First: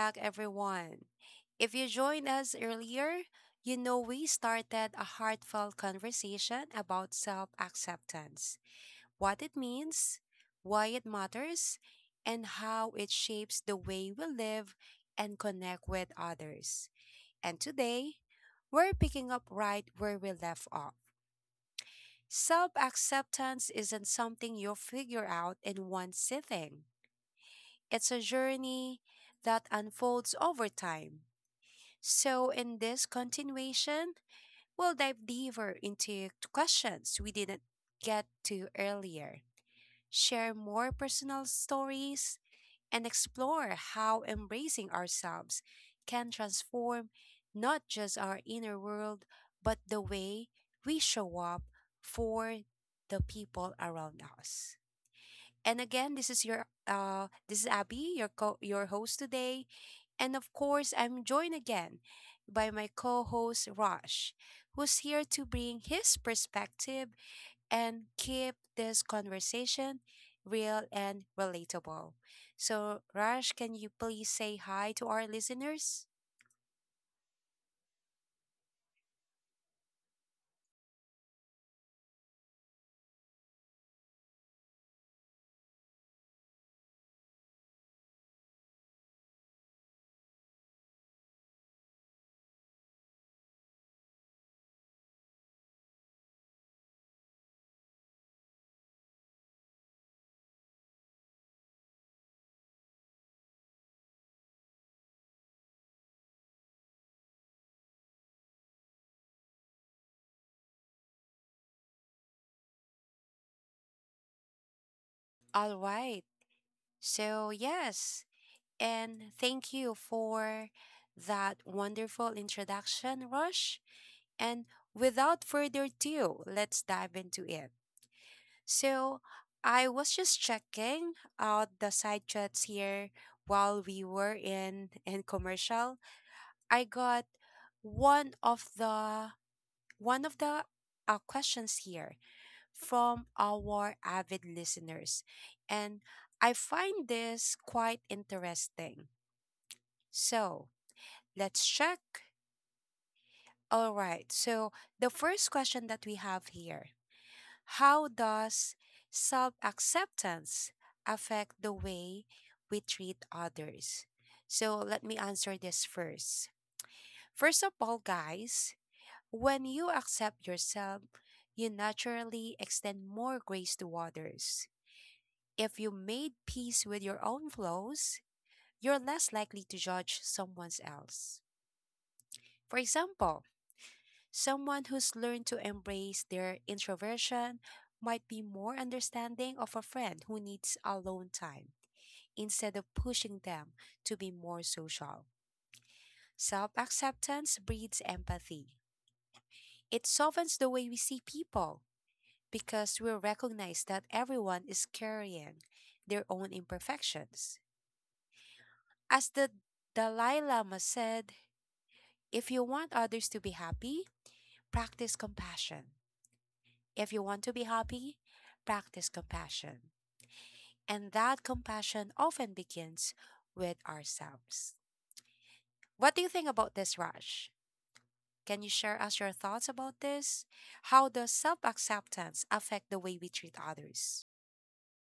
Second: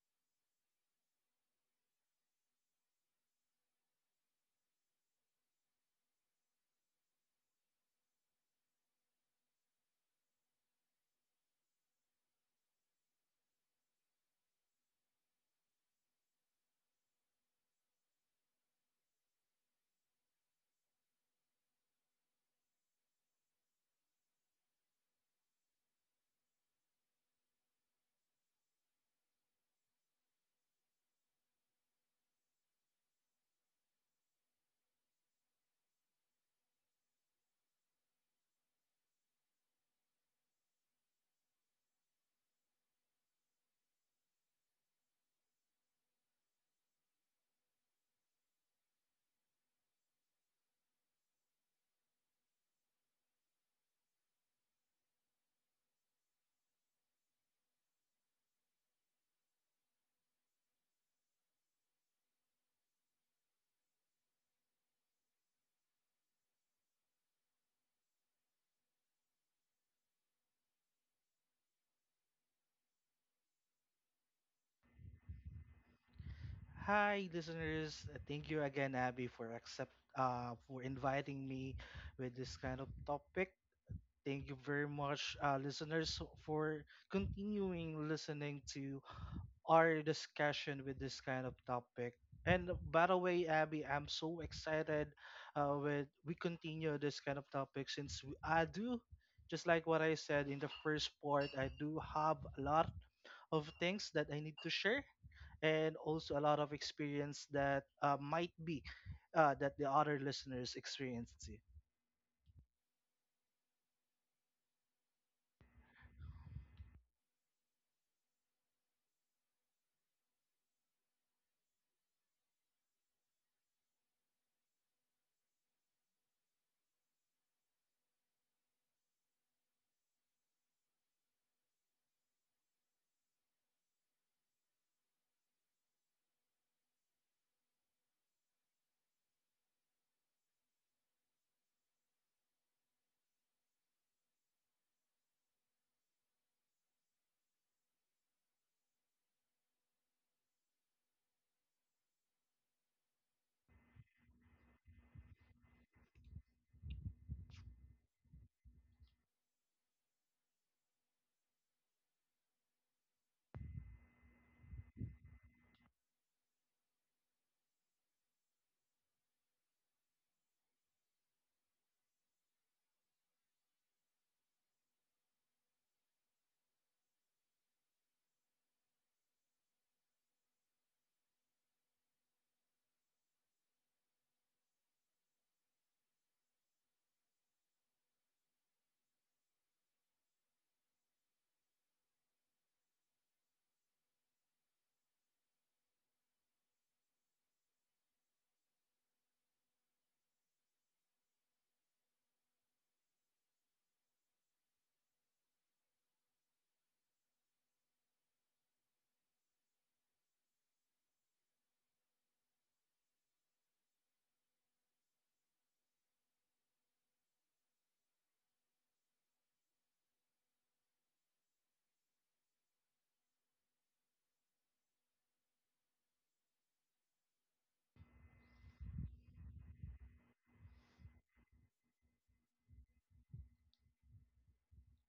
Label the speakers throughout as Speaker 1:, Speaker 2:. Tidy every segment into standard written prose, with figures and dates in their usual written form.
Speaker 1: back, everyone. If you joined us earlier, you know we started a heartfelt conversation about self acceptance, what it means, why it matters, and how it shapes the way we live and connect with others. And today, we're picking up right where we left off. Self acceptance isn't something you figure out in one sitting, it's a journey that unfolds over time. So, in this continuation, we'll dive deeper into questions we didn't get to earlier, share more personal stories, and explore how embracing ourselves can transform not just our inner world, but the way we show up for the people around us. And again, this is Abby, your host today. And of course, I'm joined again by my co-host Rosh, who's here to bring his perspective and keep this conversation real and relatable. So, Rosh, can you please say hi to our listeners?
Speaker 2: Hi, listeners. Thank you again, Abby, for accept for inviting me with this kind of topic. Thank you very much, listeners, for continuing listening to our discussion with this kind of topic. And by the way, Abby, I'm so excited with we continue this kind of topic I do, just like what I said in the first part, I do have a lot of things that I need to share and also a lot of experience that might be that the other listeners experienced. It.
Speaker 1: All right. So, yes. And thank you for that wonderful introduction, Rush. And without further ado, let's dive into it. So, I was just checking out the side chats here while we were in commercial. I got one of the one of the questions here from our avid listeners, and I find this quite interesting. So, let's check. All right. So, the first question that we have here: how does self acceptance affect the way we treat others? So, let me answer this first. First of all, guys, when you accept yourself, you naturally extend more grace to others. If you made peace with your own flaws, you're less likely to judge someone else. For example, someone who's learned to embrace their introversion might be more understanding of a friend who needs alone time instead of pushing them to be more social. Self acceptance breeds empathy. It softens the way we see people because we recognize that everyone is carrying their own imperfections. As the Dalai Lama said, if you want others to be happy, practice compassion. If you want to be happy, practice compassion. And that compassion often begins with ourselves. What do you think about this, Raj? Can you share us your thoughts about this? How does self acceptance affect the way we treat others?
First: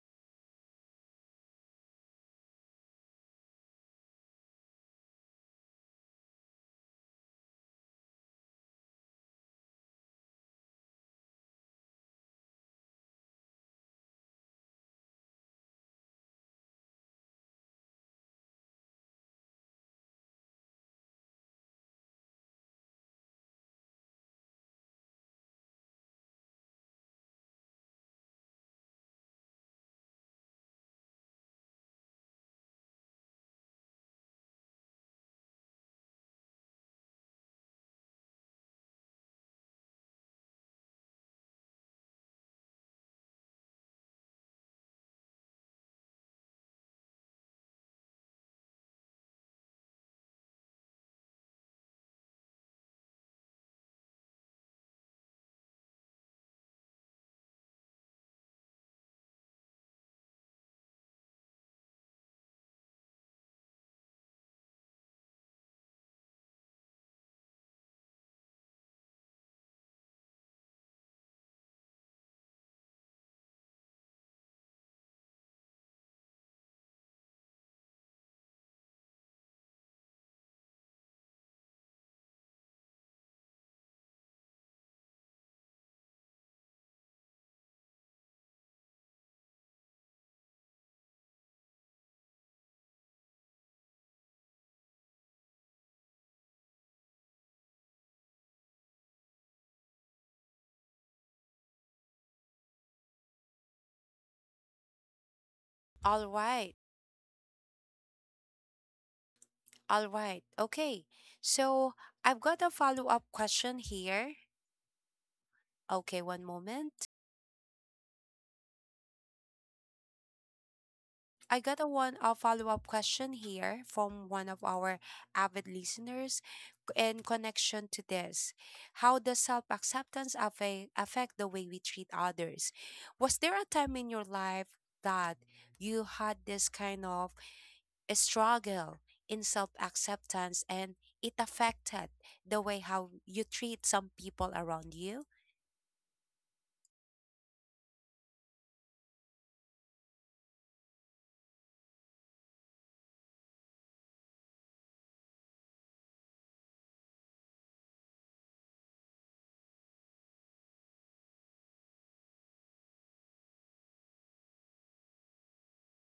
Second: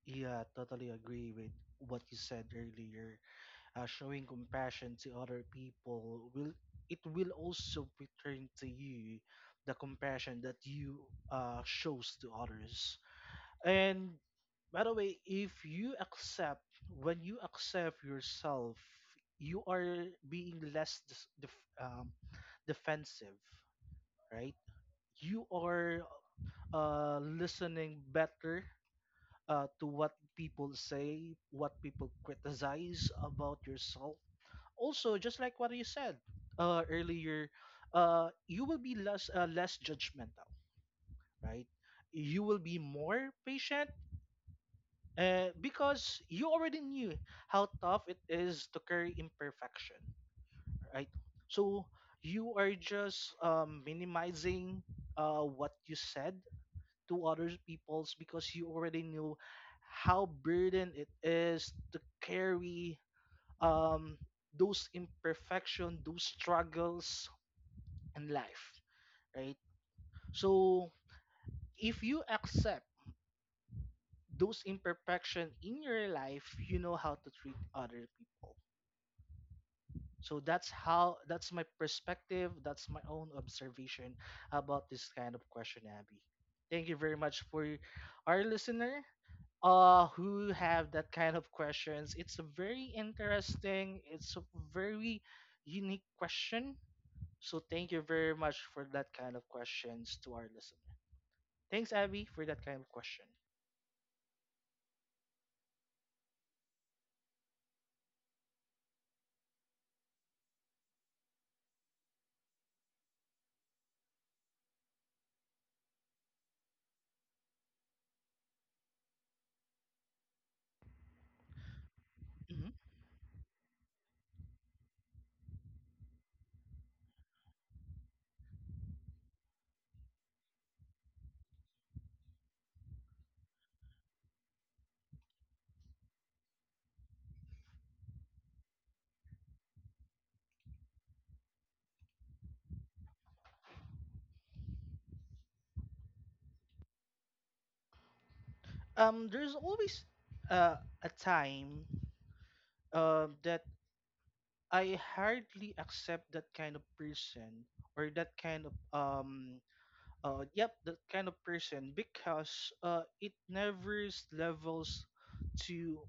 Speaker 2: Yeah, totally agree with what you said earlier. Showing compassion to other people will also return to you the compassion that you shows to others. And by the way, if you accept when you accept yourself, you are being less defensive, right? You are listening better to what people say, what people criticize about yourself. Also, just like what you said earlier, you will be less judgmental, right? You will be more patient because you already knew how tough it is to carry imperfection, right? So you are just minimizing what you said to other people's because you already knew how burden it is to carry um, those imperfection, those struggles in life, right? So if you accept those imperfection in your life, you know how to treat other people. So that's my perspective, that's my own observation about this kind of question, Abby. Thank you very much for our listener who have that kind of questions. It's a very interesting, it's a very unique question. So thank you very much for that kind of questions to our listener. Thanks, Abby, for that kind of question.
Speaker 1: All right, all right, okay. So I've got a follow up question here. Okay, one moment. I got a
Speaker 2: Mhm.
Speaker 1: follow-up question here from one of our avid listeners, in connection to this. How does self-acceptance affect the way we treat others? Was there a time in your life that you had this kind of struggle in self-acceptance and it affected the way how you treat some people around you?
Speaker 2: There's always a time that I hardly accept that kind of person or that kind of yep that kind of person because it never levels to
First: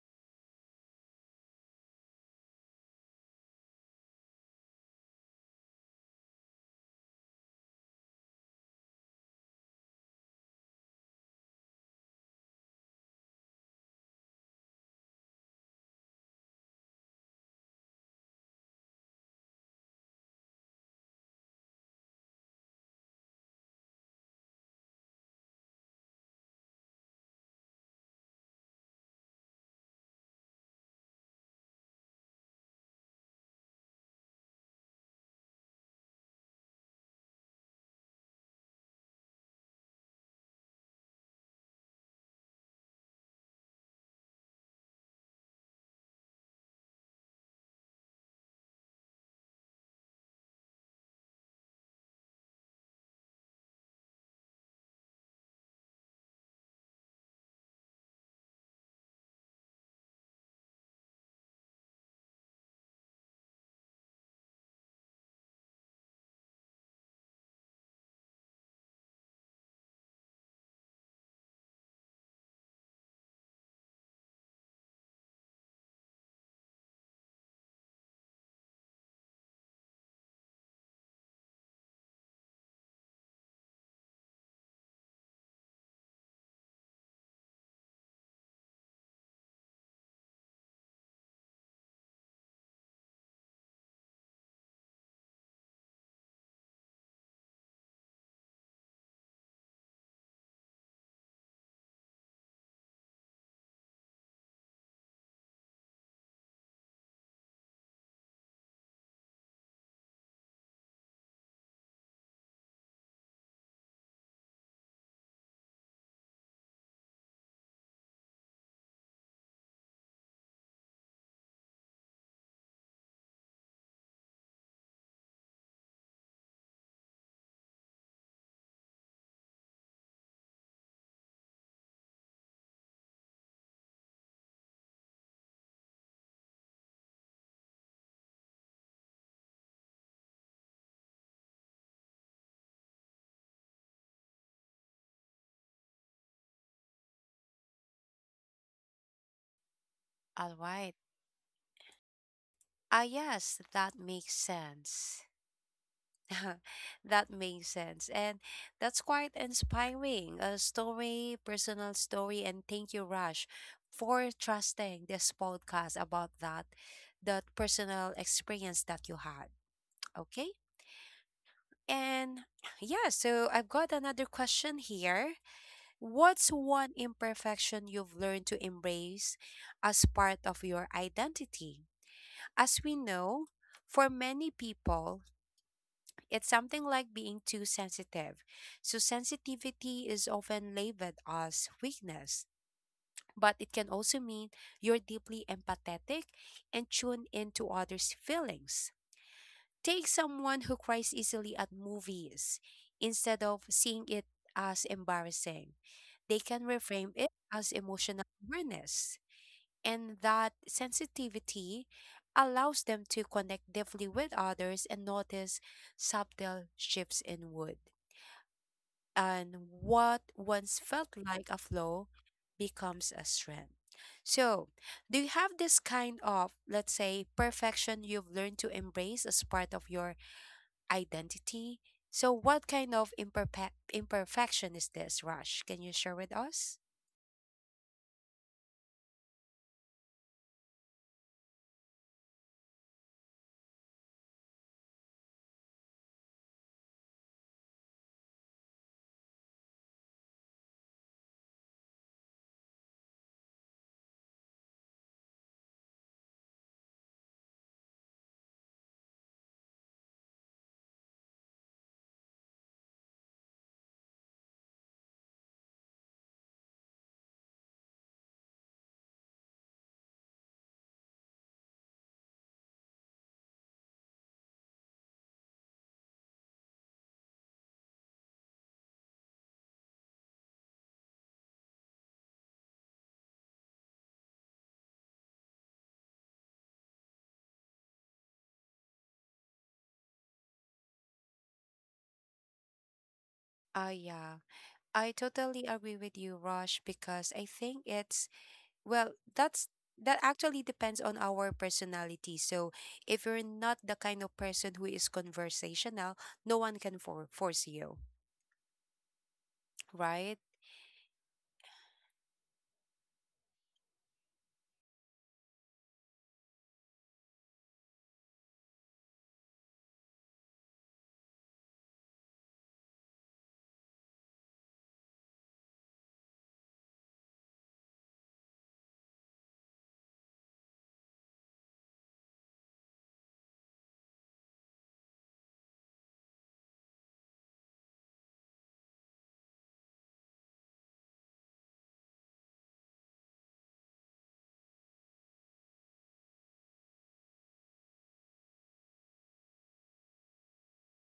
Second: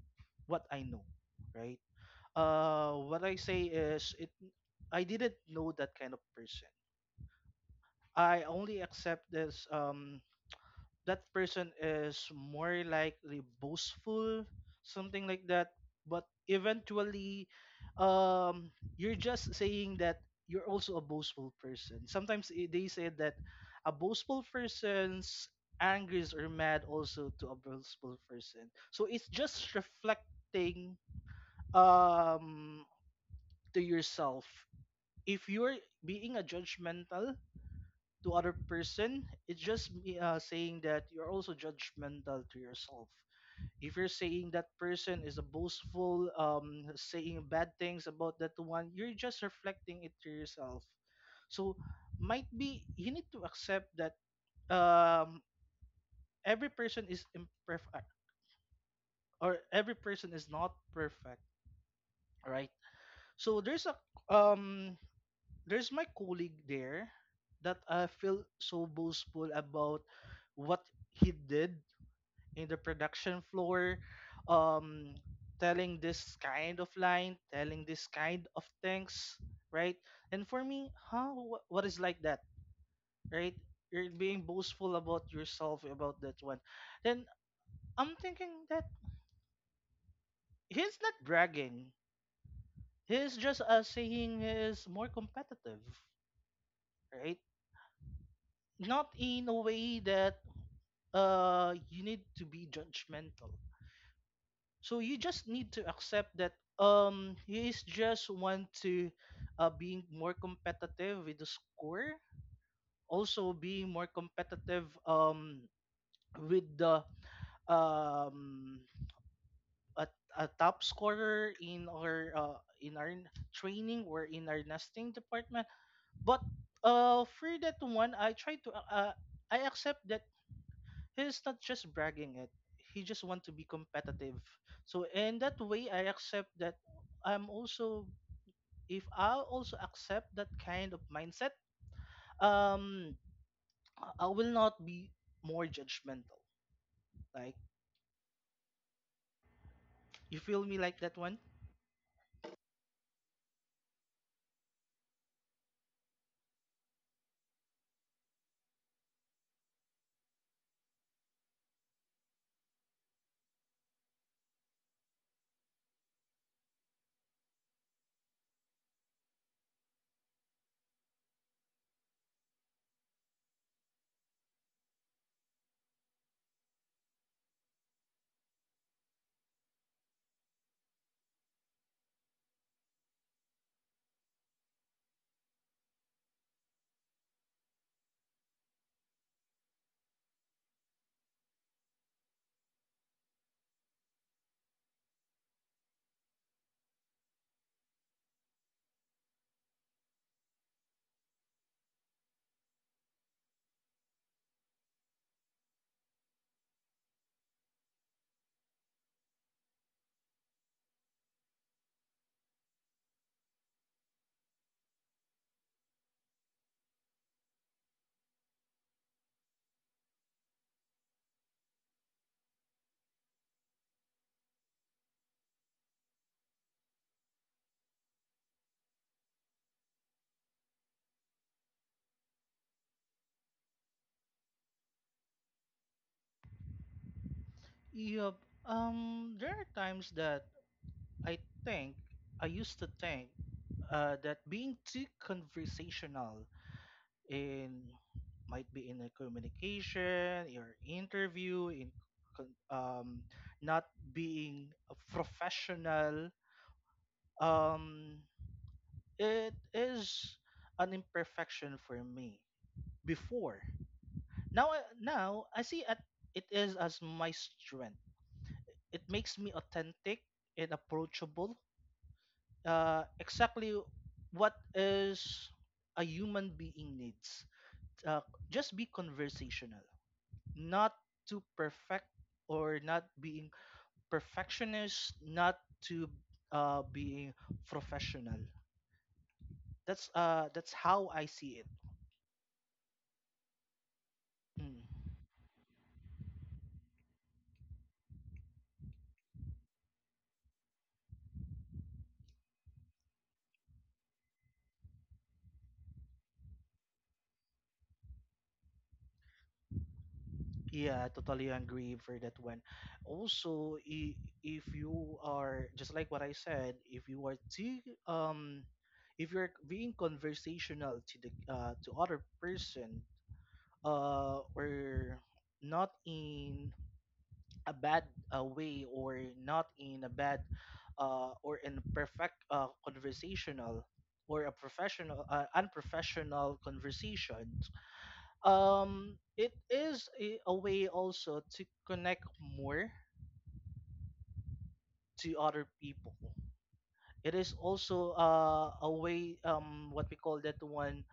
Speaker 2: what I know, right? Uh, what I say is it I didn't know that kind of person. I only accept this that person is more likely boastful, something like that. But eventually, um, you're just saying that you're also a boastful person. Sometimes they say that a boastful person's anger is or mad also to a boastful person. So it's just reflecting um, to yourself. If you're being a judgmental, to other person it's just saying that you're also judgmental to yourself. If you're saying that person is a boastful, saying bad things about that one, you're just reflecting it to yourself. So might be you need to accept that um every person is imperfect, or every person is not perfect, right? So um there's my colleague there that I feel so boastful about what he did in the production floor, um telling this kind of line, telling this kind of things, right? And for me, huh, what is like that, right? You're being boastful about yourself about that one. Then I'm thinking that he's not bragging, he's just saying he is more competitive, right? Not in a way that you need to be judgmental. So you just need to accept that he is just want to being more competitive with the score, also being more competitive with the um a, a top scorer in our training or in our nesting department. But for that one, I try to I accept that he's not just bragging it. He just want to be competitive. So in that way, I accept that I'm also if I also accept that kind of mindset, um, I will not be more judgmental. Like you
Speaker 1: All
Speaker 2: feel me
Speaker 1: right.
Speaker 2: like that one?
Speaker 1: Ah, yes, that makes sense. That makes sense. And that's quite inspiring. A story, personal story. And thank you, Rush, for trusting this podcast about that personal experience that you had. Okay. And yeah, so I've got another question here. What's one imperfection you've learned to embrace as part of your identity? As we know, for many people, it's something like being too sensitive. So, sensitivity is often labeled as weakness, but it can also mean you're deeply empathetic and tuned into others' feelings. Take someone who cries easily at movies. Instead of seeing it as embarrassing, they can reframe it as emotional awareness and that sensitivity allows them to connect deeply with others and notice subtle shifts in wood. And what once felt like a flaw becomes a strength. So, do you have this kind of, let's say, perfection you've learned to embrace as part of your identity? So, what kind of imperfection is this, Rush? Can you share with us?
Speaker 2: Yup. There are times that I think I used to think that being too conversational in, might be in a communication, your interview, in con- um, not being a professional. Um, it is an imperfection for me before. Now, now I see at it is as my strength. It makes me authentic and approachable. Exactly what is a human being needs. Uh, just be conversational, not to perfect, or not being perfectionist, not to being professional. That's how I see it.
Speaker 1: Ah, yeah.
Speaker 2: Mm.
Speaker 1: I totally agree with you, Rosh, because I think it's well, that's that actually depends on our personality. So if you're not the kind of person who is conversational, no one can force you, right?
Speaker 2: Yeah, I totally agree for that one. Also, if you are just like what I said, if you are too um, if you're being conversational to the to other person, or not in a bad way, or not in a bad or in perfect conversational or a professional unprofessional conversation, it is a way also to connect more to other people. It is also a way, what we call that one,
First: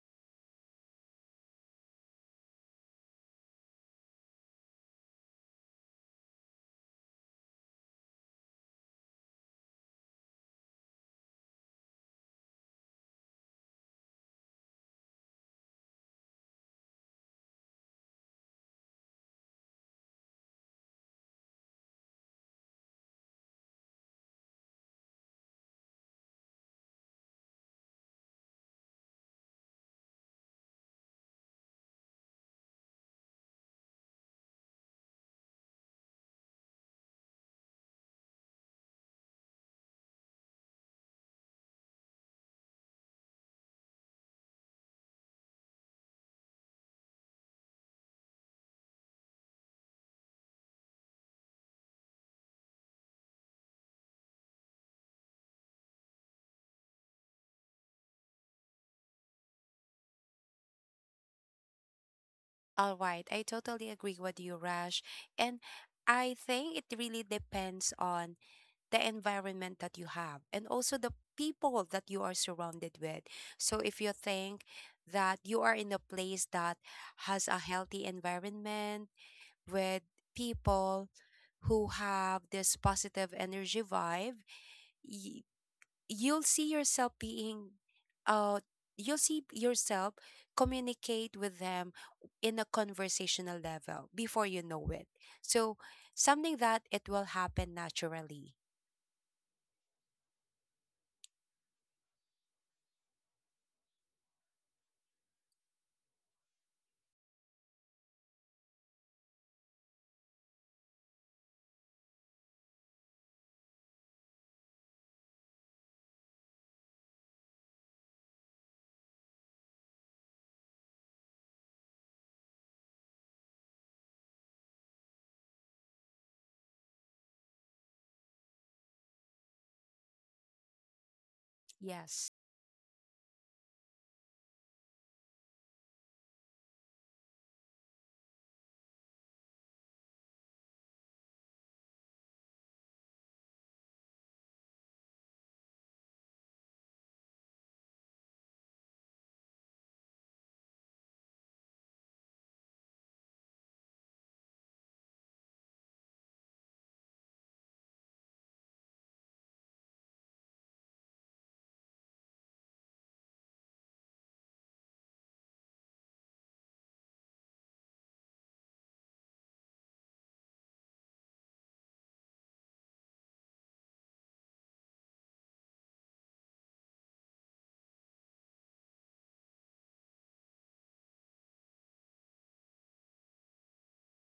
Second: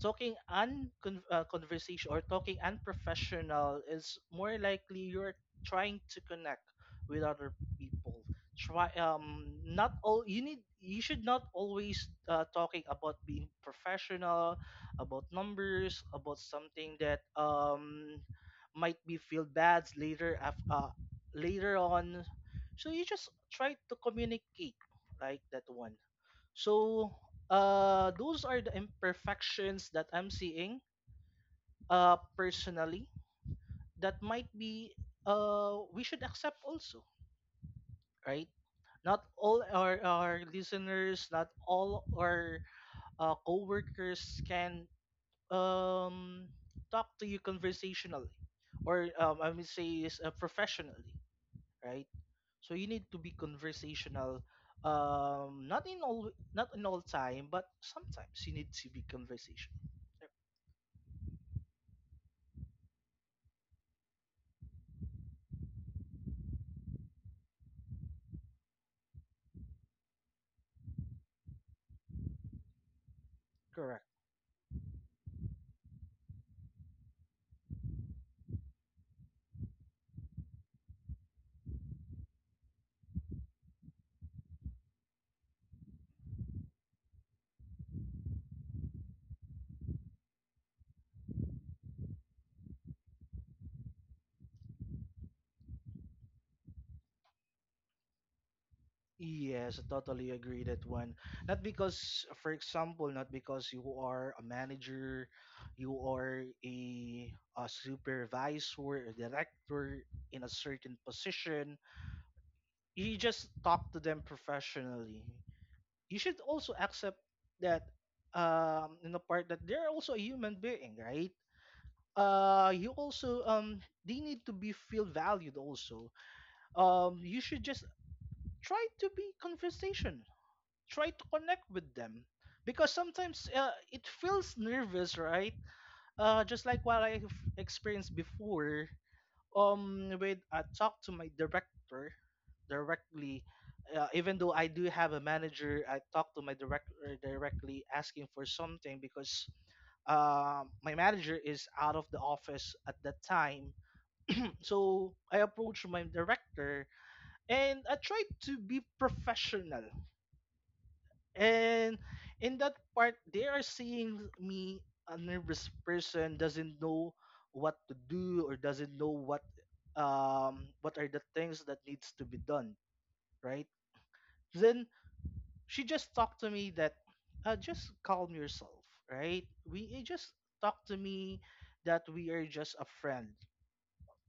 Speaker 2: talking conversation or talking unprofessional is more likely you're trying to connect with other people. Try Not all you need, you should not always talking about being professional, about numbers, about something that might be feel bad later on. So you just try to communicate, right? That one. So, those are the imperfections that I'm seeing, personally. That might be, we should accept also, right? Not all our listeners, not all our co-workers can um, talk to you conversationally, or I would say is professionally, right? So you need to be conversational. Not in all time, but sometimes you need to be conversational. Yep.
Speaker 1: All right, I totally agree with you, Rosh, and I think it really depends on the environment that you have and also the people that you are surrounded with. So if
Speaker 2: Correct.
Speaker 1: you think that you are in a place that has a healthy environment with people who have this positive energy vibe, y- you'll see yourself uh, you'll see yourself communicate with them in a conversational level before you know it. So, something that it will happen naturally.
Speaker 2: Yes, I totally agree that one. Not because you are a manager, you are a supervisor, a director in a certain position. You just talk to them professionally. You should also accept that in the part that they're also a human being, right? You also they need to be feel valued also. You should just try to be conversation, try to connect with them,
Speaker 1: Yes.
Speaker 2: because sometimes it feels nervous, right? Just like what I've experienced before, with I talk to my director directly, even though I do have a manager, I talk to my director directly asking for something because my manager is out of the office at that time. So I approached my director and I tried to be professional. And in that part, they are seeing me a nervous person, doesn't know what to do or doesn't know what are the things that needs to be done, right? Then she just talked to me that just calm yourself, right? We You just talk to me that we are just a friend.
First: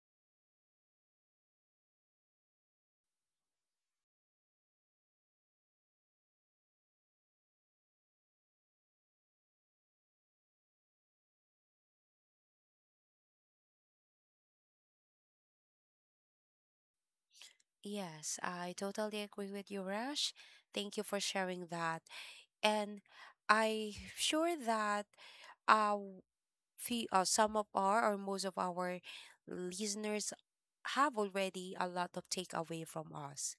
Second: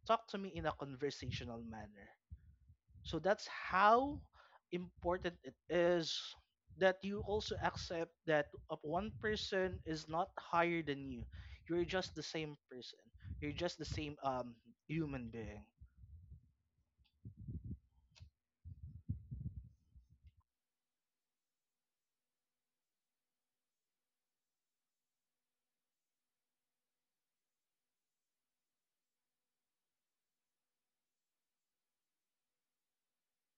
Speaker 2: Talk to me in a conversational manner. So that's how important it is that you also accept that one person is not higher than you. You're just the same person. You're just the same human being.
Speaker 1: Yes, I totally agree with you, Rash. Thank you for sharing that. And I'm sure that uh, some of our or most of our listeners have already a lot of takeaway from us.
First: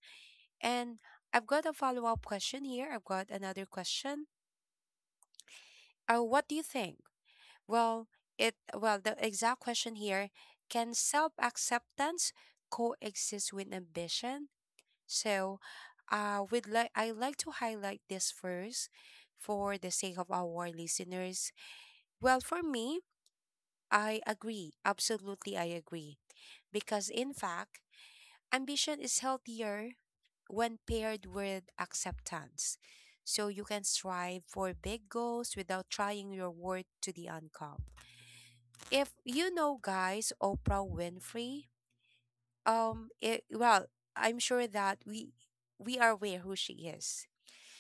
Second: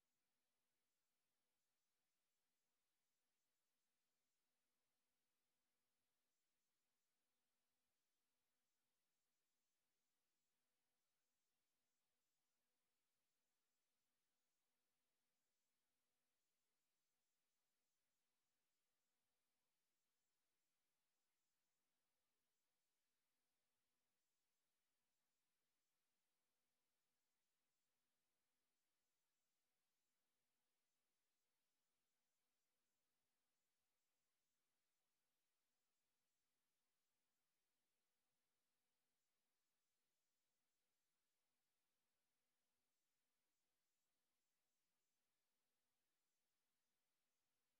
Speaker 1: And I've got a follow up question here. I've got another question. What do you think? Well, it well the exact question here: can self acceptance coexist with ambition? So, we'd like I like to highlight this first for the sake of our listeners. Well, for me, I agree. Absolutely, I agree because, in fact, ambition is healthier when paired with acceptance. So you can strive for big goals without trying your worth to the uncom. If you know, guys, Oprah Winfrey, um, it, well, I'm sure that we are aware who she is.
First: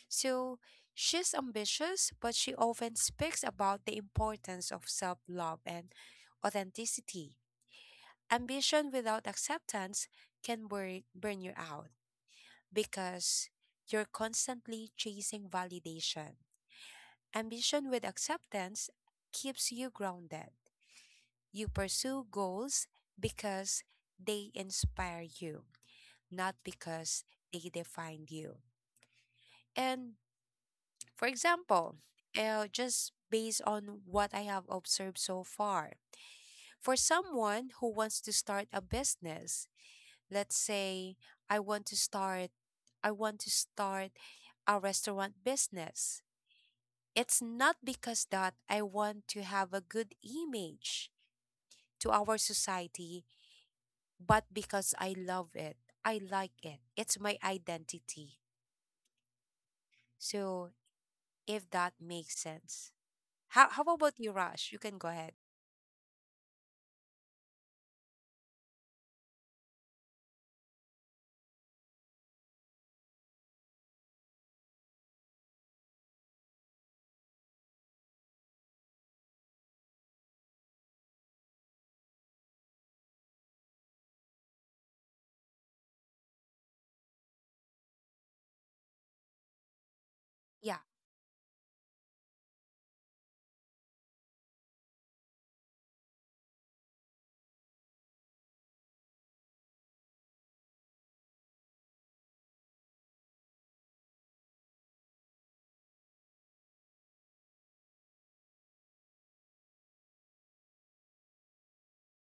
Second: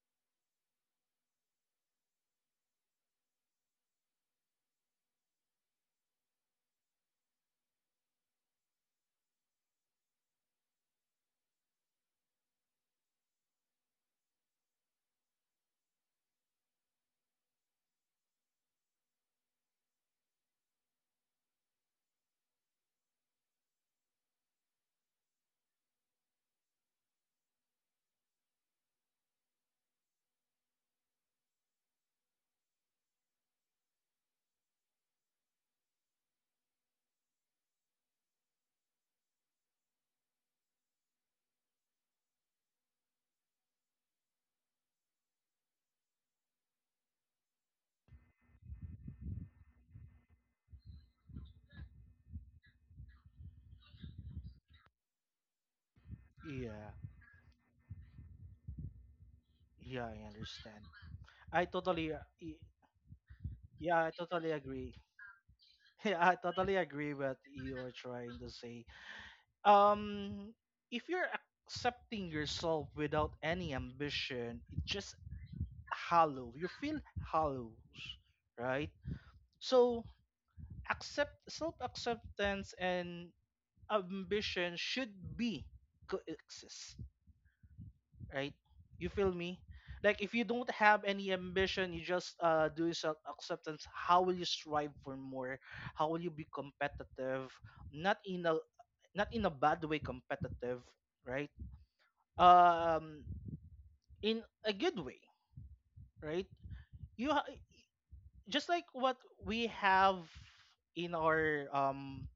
Speaker 1: So she's ambitious, but she often speaks about the importance of self love and authenticity. Ambition without acceptance can burn you out because you're constantly chasing validation. Ambition with acceptance keeps you grounded. You pursue goals because they inspire you, not because they define you. And for example, just based on what I have observed so far, for someone who wants to start a business, let's say I want to start I want to start a restaurant business. It's not because that I want to have a good image to our society, but because I love it. I like it.
Speaker 2: Yeah.
Speaker 1: It's my identity.
Speaker 2: Yeah, I
Speaker 1: So
Speaker 2: understand. I
Speaker 1: if that
Speaker 2: totally uh,
Speaker 1: makes
Speaker 2: y-
Speaker 1: sense. How
Speaker 2: yeah, I
Speaker 1: about you,
Speaker 2: totally
Speaker 1: Rush? You
Speaker 2: agree.
Speaker 1: can go ahead.
Speaker 2: Yeah, I totally agree what you are trying to say. Um if you're accepting yourself without any ambition, it just hollow. You feel hollow, right? So accept self-acceptance and ambition should be coexist, right? You feel me? Like if you don't
Speaker 1: Yeah,
Speaker 2: have any ambition, you just do self-acceptance. How will you strive for more? How will you be competitive? Not in a not in a bad way competitive, right? Um, in a good way, right? You ha- just like what we have in our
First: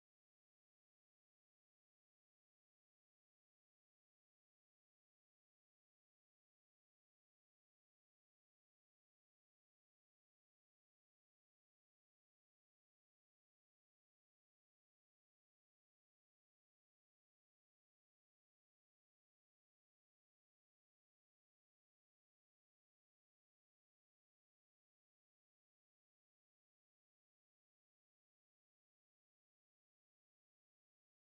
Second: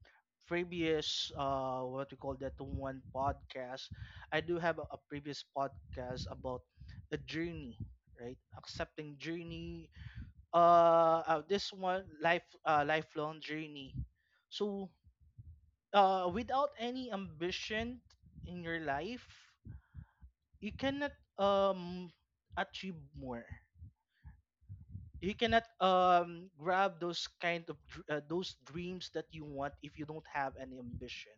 Speaker 2: previous what we call that one podcast, I do have a previous podcast about the journey, right? Accepting journey, this one life lifelong journey. So without any ambition in your life, you cannot um achieve more. You cannot grab those kind of those dreams that you want if you don't have any ambition.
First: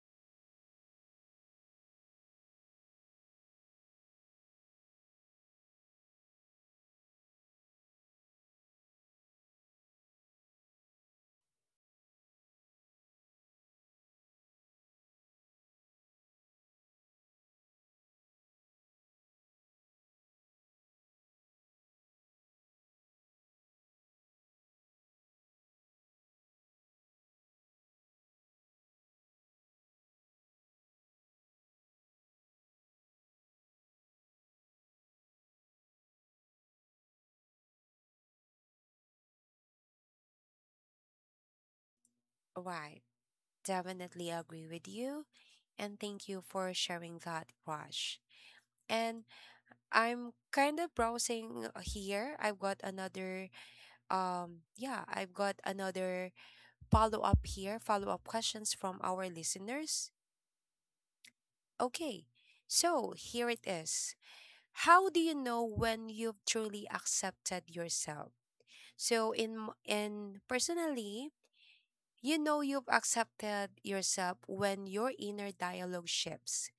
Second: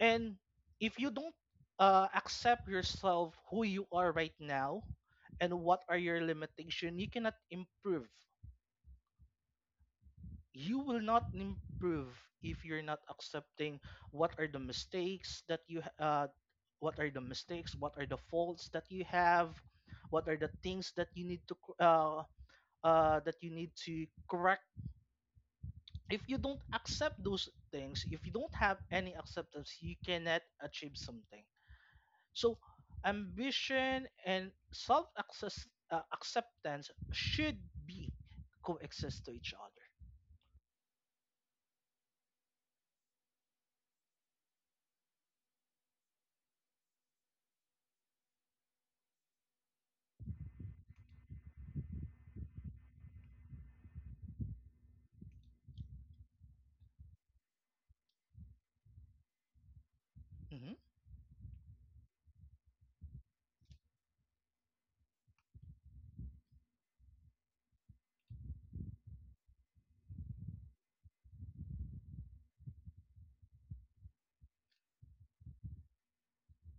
Speaker 2: And if you don't accept yourself who you are right now and what are your limitation, you cannot improve. You will not improve if you're not accepting what are the mistakes that you what are the mistakes, what are the faults that you have, what are the things that you need to that you need to correct. If you don't accept those things, if you don't have any acceptance, you cannot achieve something. So, ambition and self acceptance should be coexist to each other.
Speaker 1: right. Definitely agree with you. And thank you for sharing that, Rush. And I'm kind of browsing here. I've got another yeah, I've got another follow-up questions from our listeners.
Speaker 2: Hmm.
Speaker 1: Okay. So, here it is. How do you know when you've truly accepted yourself? So, in m- in personally, you know you've accepted yourself when your inner dialogue shifts.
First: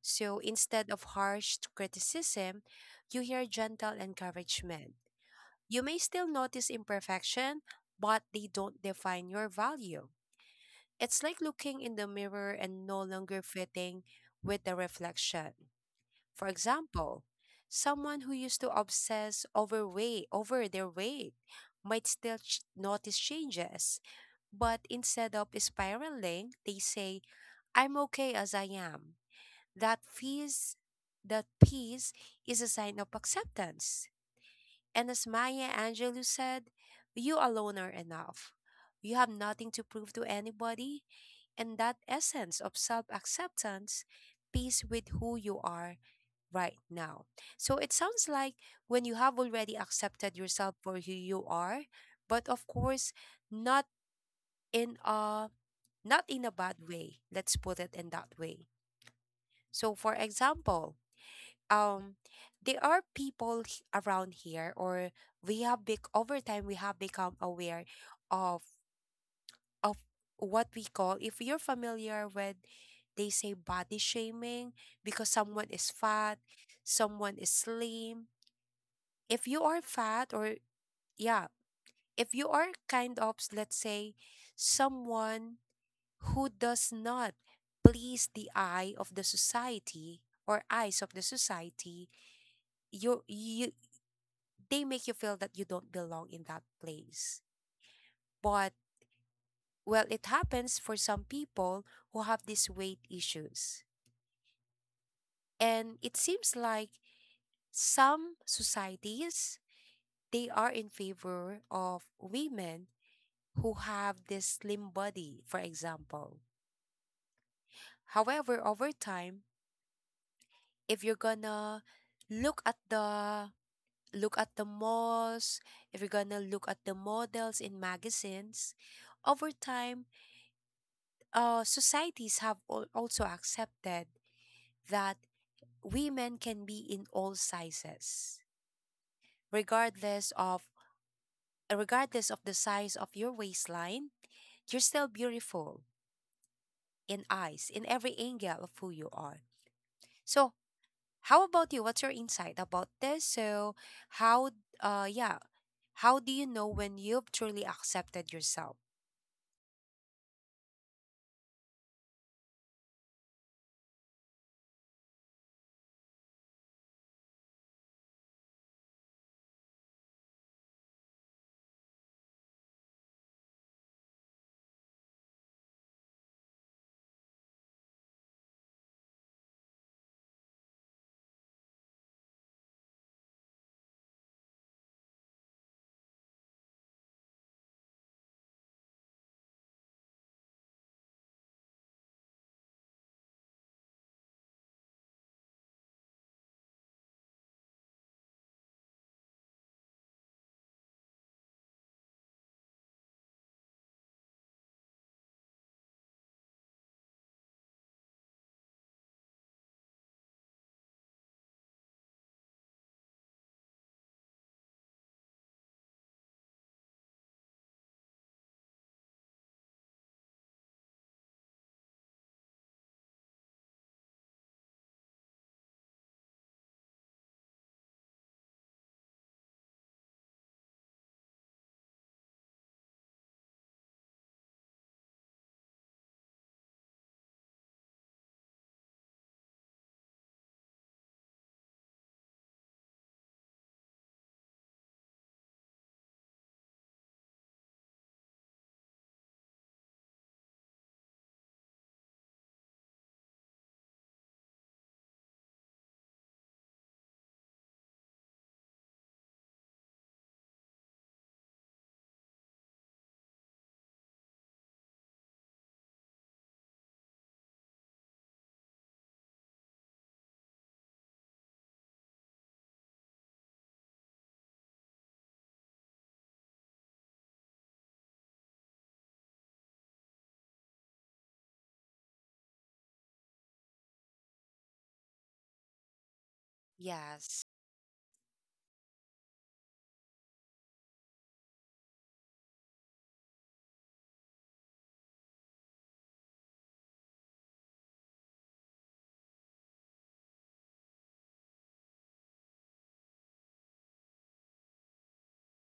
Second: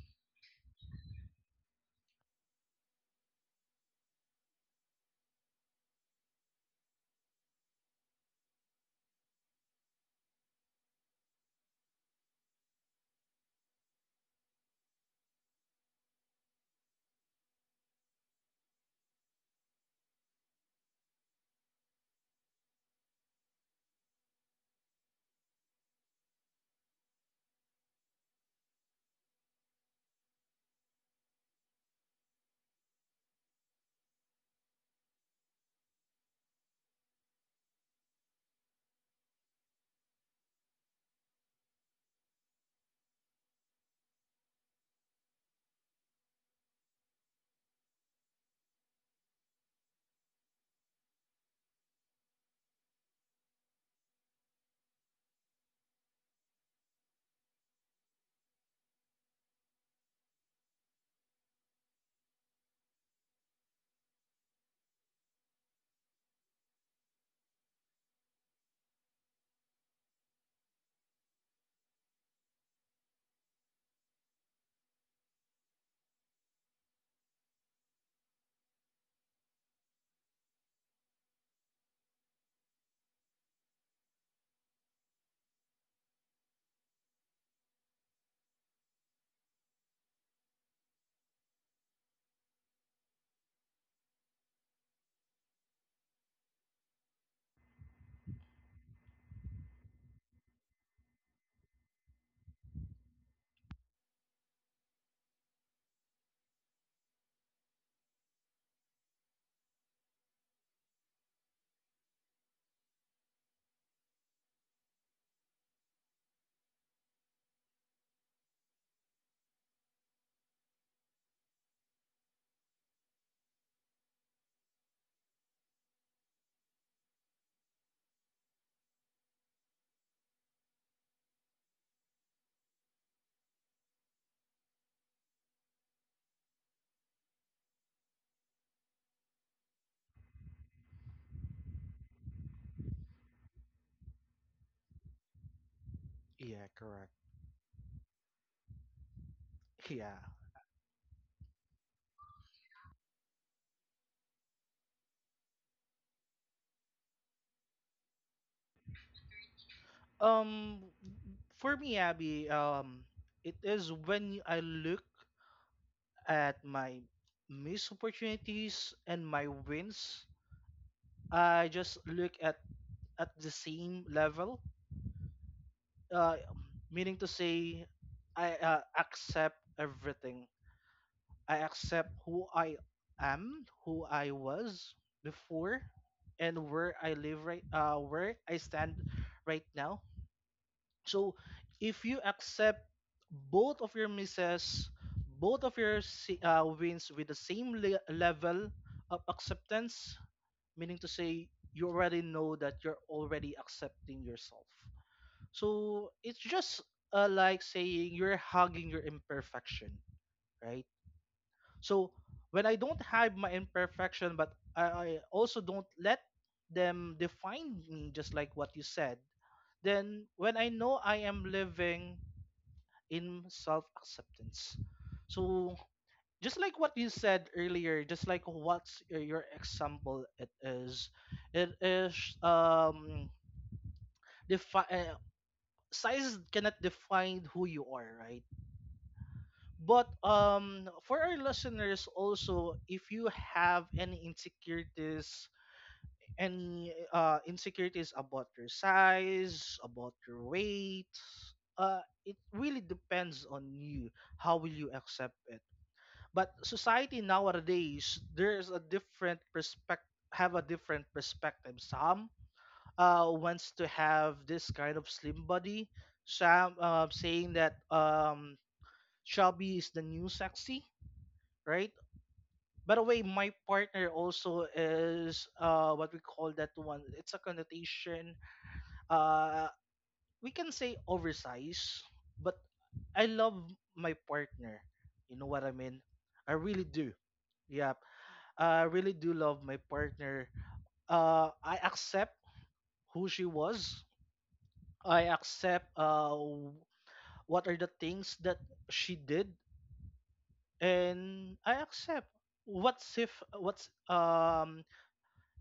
Speaker 1: So, instead of harsh criticism, you hear gentle encouragement. You may still notice imperfection, but they don't define your value. It's like looking in the mirror and no longer fitting with the reflection. For example, someone who used to over their weight might still notice changes, but instead of spiraling, they say, "I'm okay as I am." That feels, that peace is a sign of acceptance. And as Maya Angelou said, you alone are enough. You have nothing to prove to anybody. And that essence of self acceptance, peace with who you are right now. So it sounds like when you have already accepted yourself for who you are, but of course, not in a not in a bad way. Let's put it in that way. So for example, um, there are people around here or we have big over time we have become aware of of what we call, if you're familiar with, they say body shaming because someone is fat, someone is slim, if you are fat or yeah, if you are kind of, let's say, someone who does not please the eye of the society or eyes of the society, you, they make you feel that you don't belong in that place. But well, it happens for some people who have these weight issues. And it seems like some societies they are in favor of women who have this slim body, for example. However, over time, if you're gonna look at the look at the malls, if you're gonna look at the models in magazines, over time societies have also accepted that women can be in all sizes regardless of regardless of the size of your waistline, you're still beautiful
Speaker 2: Yeah, correct.
Speaker 1: in eyes in every angle of who you are.
Speaker 2: Yeah.
Speaker 1: So how about you, what's your insight about this? So how yeah, how do you know when you've truly accepted yourself?
Speaker 2: Um, for me, Abby, it is when I look at my missed opportunities and my wins, I just look at the same level. Uh, meaning to say, I accept everything. I accept who I am, who I was before, and where I live right, where I stand right now. So if you accept both of your misses, both of your wins with the same level of acceptance, meaning to say you already know that you're already accepting yourself. So it's just like saying you're hugging your imperfection, right? So when I don't hide my imperfection, but I also don't let them define me, just like what you said, then when I know I am living in self-acceptance. So just like what you said earlier, just like what's your example it is um defi- uh, size cannot define who you are, right? But for our listeners also, if you have any insecurities about your size, about your weight, uh, it really depends on you. How will you accept it? But society nowadays there's a different perspective, have a different perspective. Some wants to have this kind of slim body, some saying that chubby is the new sexy, right? By the way, my partner also is what we call that one, it's a connotation, uh we can say oversized, but I love my partner, you know what I mean, I really do.
Speaker 1: Yes.
Speaker 2: Yeah, I really do love my partner. I accept who she was. I accept what are the things that she did, and I accept what's if what's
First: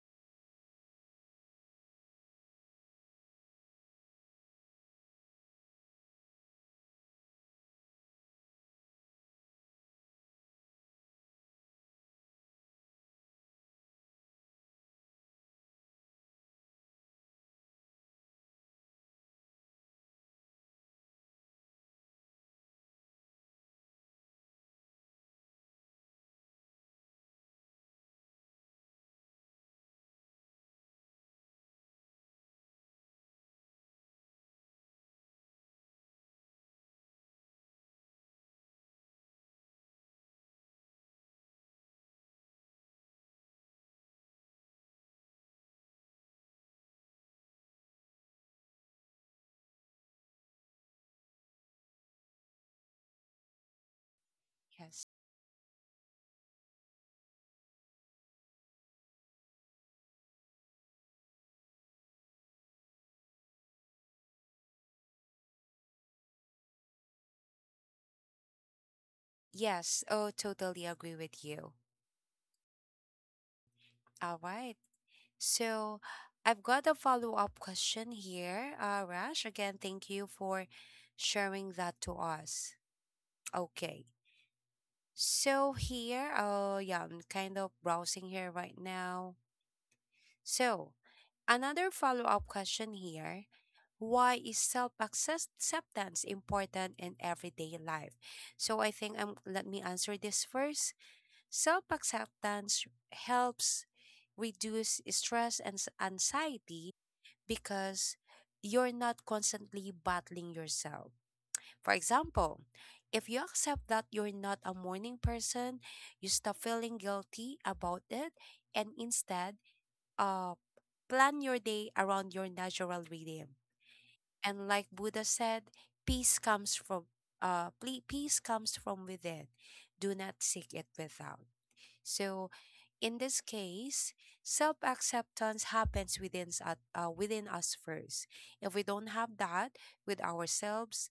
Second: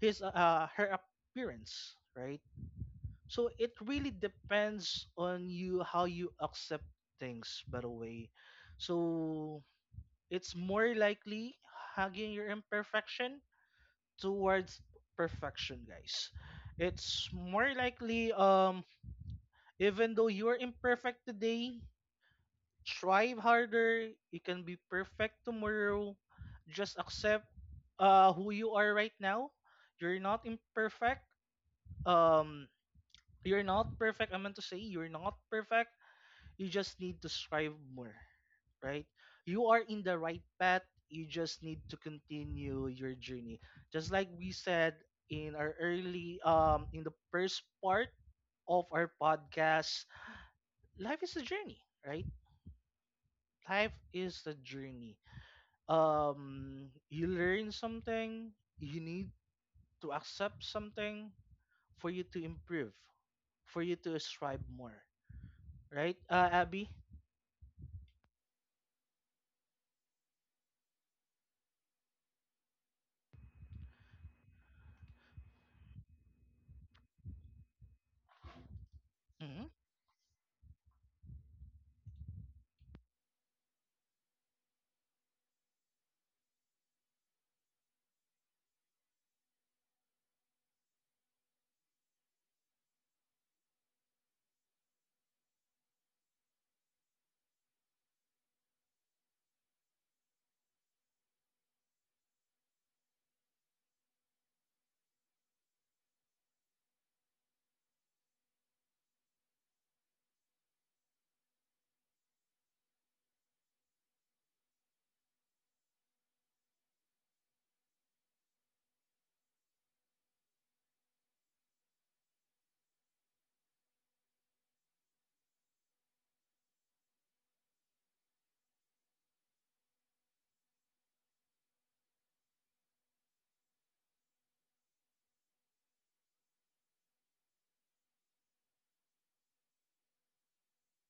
Speaker 2: his her appearance, right? So it really depends on you how you accept things. By the way, so it's more likely hugging your imperfection towards perfection, guys. It's more likely even though you're imperfect today, strive harder, you can be perfect tomorrow. Just accept who you are right now. You're not imperfect. Um you're not perfect. I meant to say you're not perfect. You just need to strive more, right? You are in the right path. You just need to continue your journey. Just like we said in our early in the first part of our podcast, life is a journey, right? Life is a
Speaker 1: Yes.
Speaker 2: journey. You learn something, you need to accept something for you to improve, for you to strive more, right? Abby?
Speaker 1: Yes, oh totally agree with you. All right. So I've got a follow up question here, Rash.
Speaker 2: Hmm.
Speaker 1: Again, thank you for sharing that to us. Okay. So here, yeah, I'm kind of browsing here right now. So another follow up question here. Why is self acceptance important in everyday life? So I think I'm. Let me answer this first. Self acceptance helps reduce stress and anxiety because you're not constantly battling yourself. For example, if you accept that you're not a morning person, you stop feeling guilty about it and instead uh, plan your day around your natural rhythm. And like Buddha said, peace comes from peace comes from within. Do not seek it without. So, in this case, self acceptance happens within us first. If we don't have that with ourselves,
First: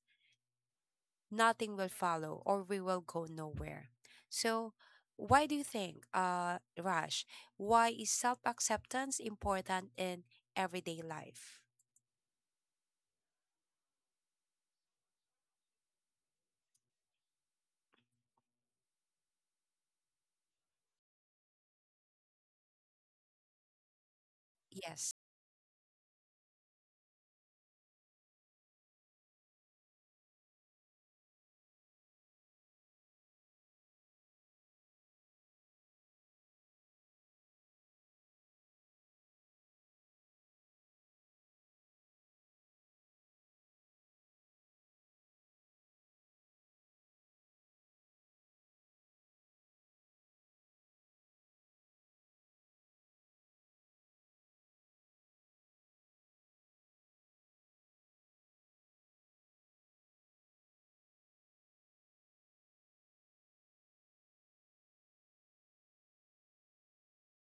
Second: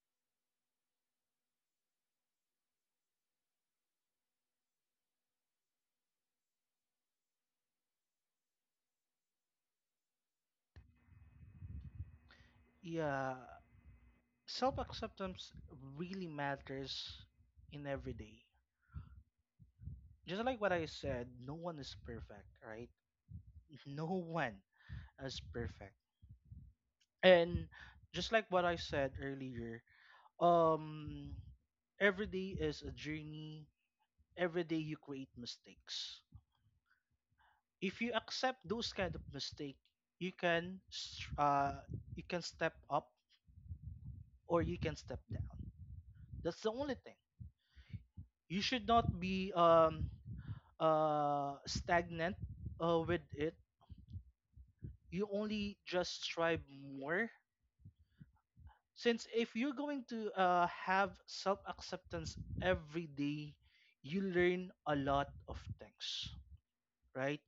Speaker 1: nothing will follow or we will go nowhere. So, why do you think, Raj, why is self acceptance important in everyday life?
Speaker 2: Yeah, self acceptance really matters in every day. Just like what I said, no one is perfect, right? No one
Speaker 1: Yes.
Speaker 2: is perfect. And just like what I said earlier, um every day is a journey. Every day you create mistakes. If you accept those kind of mistake, you can you can step up or you can step down. That's the only thing. You should not be stagnant with it. You only just strive more, since if you're going to have self acceptance every day you learn a lot of things, right?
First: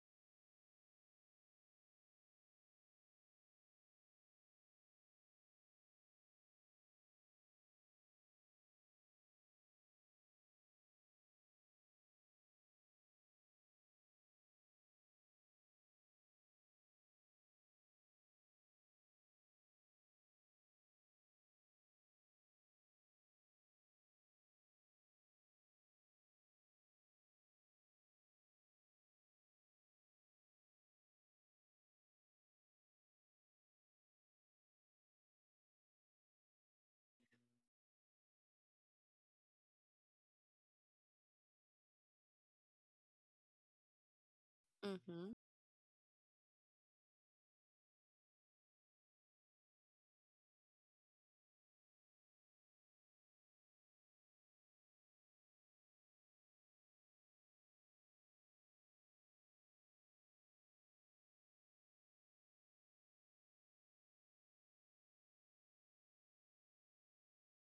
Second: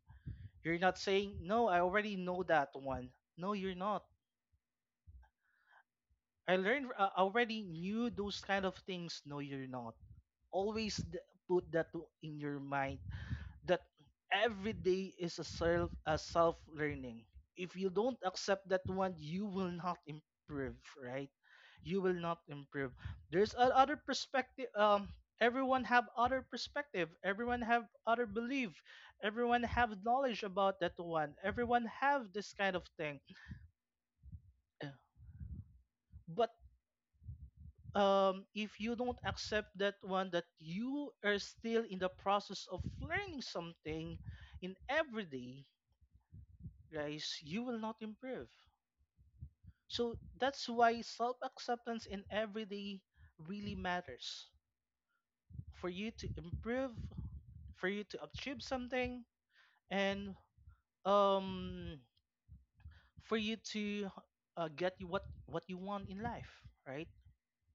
Speaker 2: You're not saying, no, I already know that one. No, you're not. I learned, I already knew those kind of things. No, you're not, always put that in your mind that every day is a self learning. If you don't accept that one, you will not improve, right? You will not improve. There's a other perspective, everyone have other perspective, everyone have other belief, everyone have knowledge about that one, everyone have this kind of thing, but if you don't accept that one that you are still in the process of learning something in every
Speaker 1: Mm-hmm.
Speaker 2: day, guys, you will not improve. So that's why self acceptance in everyday really matters. For you to improve, for you to achieve something, and um, for you to get you what you want in life, right?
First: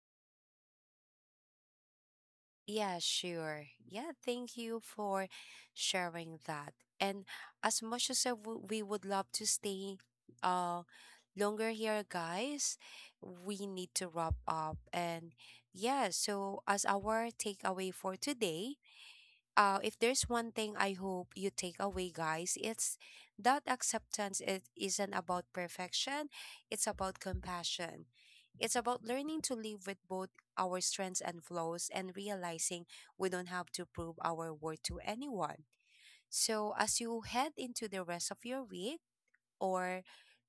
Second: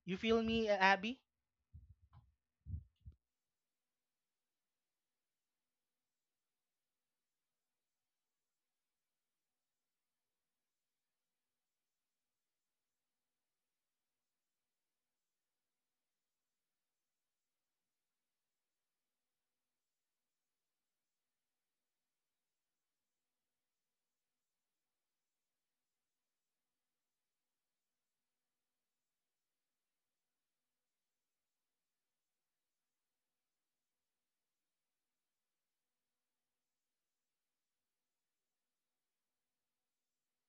Speaker 2: You feel me, Abby?
Speaker 1: Yeah, sure. Yeah, thank you for sharing that. And as much as we would love to stay uh longer here, guys, we need to wrap up. And yeah, so as our takeaway for today, if there's one thing I hope you take away, guys, it's that acceptance it isn't about perfection, it's about compassion. It's about learning to live with both our strengths and flaws and realizing we don't have to prove our worth to anyone. So, as you head into the rest of your week, or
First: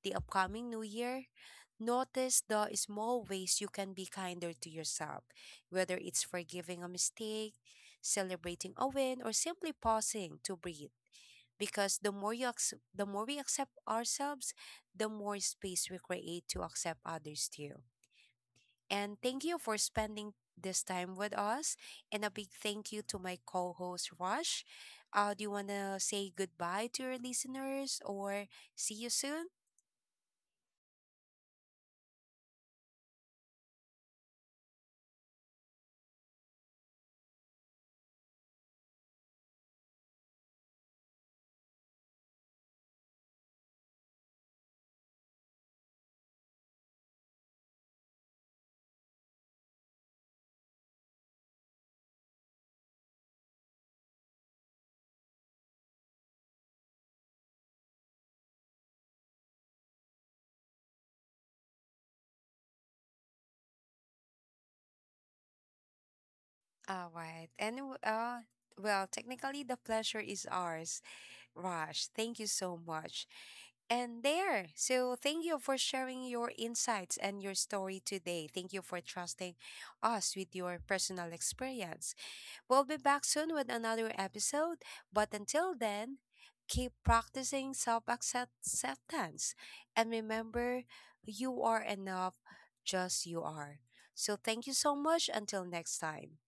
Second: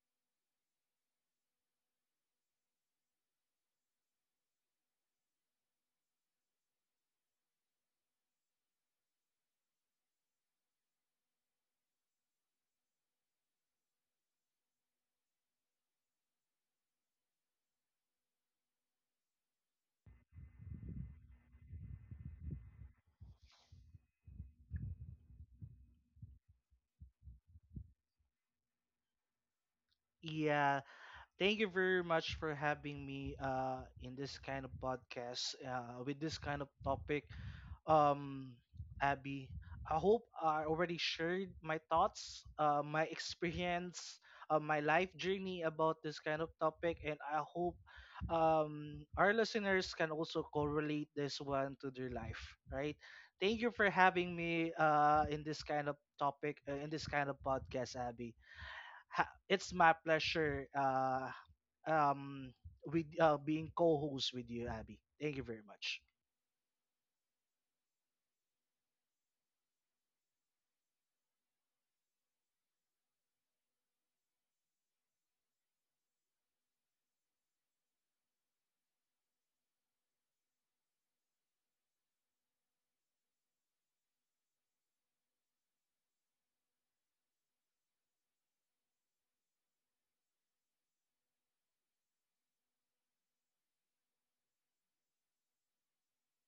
Speaker 1: the upcoming new year, notice the small ways you can be kinder to yourself, whether it's forgiving a mistake, celebrating a win, or simply pausing to breathe. Because the more we accept ourselves, the more space we create to accept others too. And thank you for spending this time with us. And a big thank you to my co-host Rush. Do you want to say goodbye to your listeners or see you soon?
Speaker 2: Yeah, thank you very much for having me in this kind of podcast with this kind of topic. Um, Abby, I hope I already shared my thoughts, my experience, my life journey about this kind of topic, and I hope our listeners can also correlate this one to their life, right? Thank you for having me in this kind of topic, in this kind of podcast, Abby. It's my pleasure, um, with being co-host with you, Abby. Thank you very much.
Speaker 1: All right. And technically, the pleasure is ours, Raj. Thank you so much. And there. So, thank you for sharing your insights and your story today. Thank you for trusting us with your personal experience. We'll be back soon with another episode. But until then, keep practicing self acceptance. And remember, you are enough, just you are. So, thank you so much. Until next time.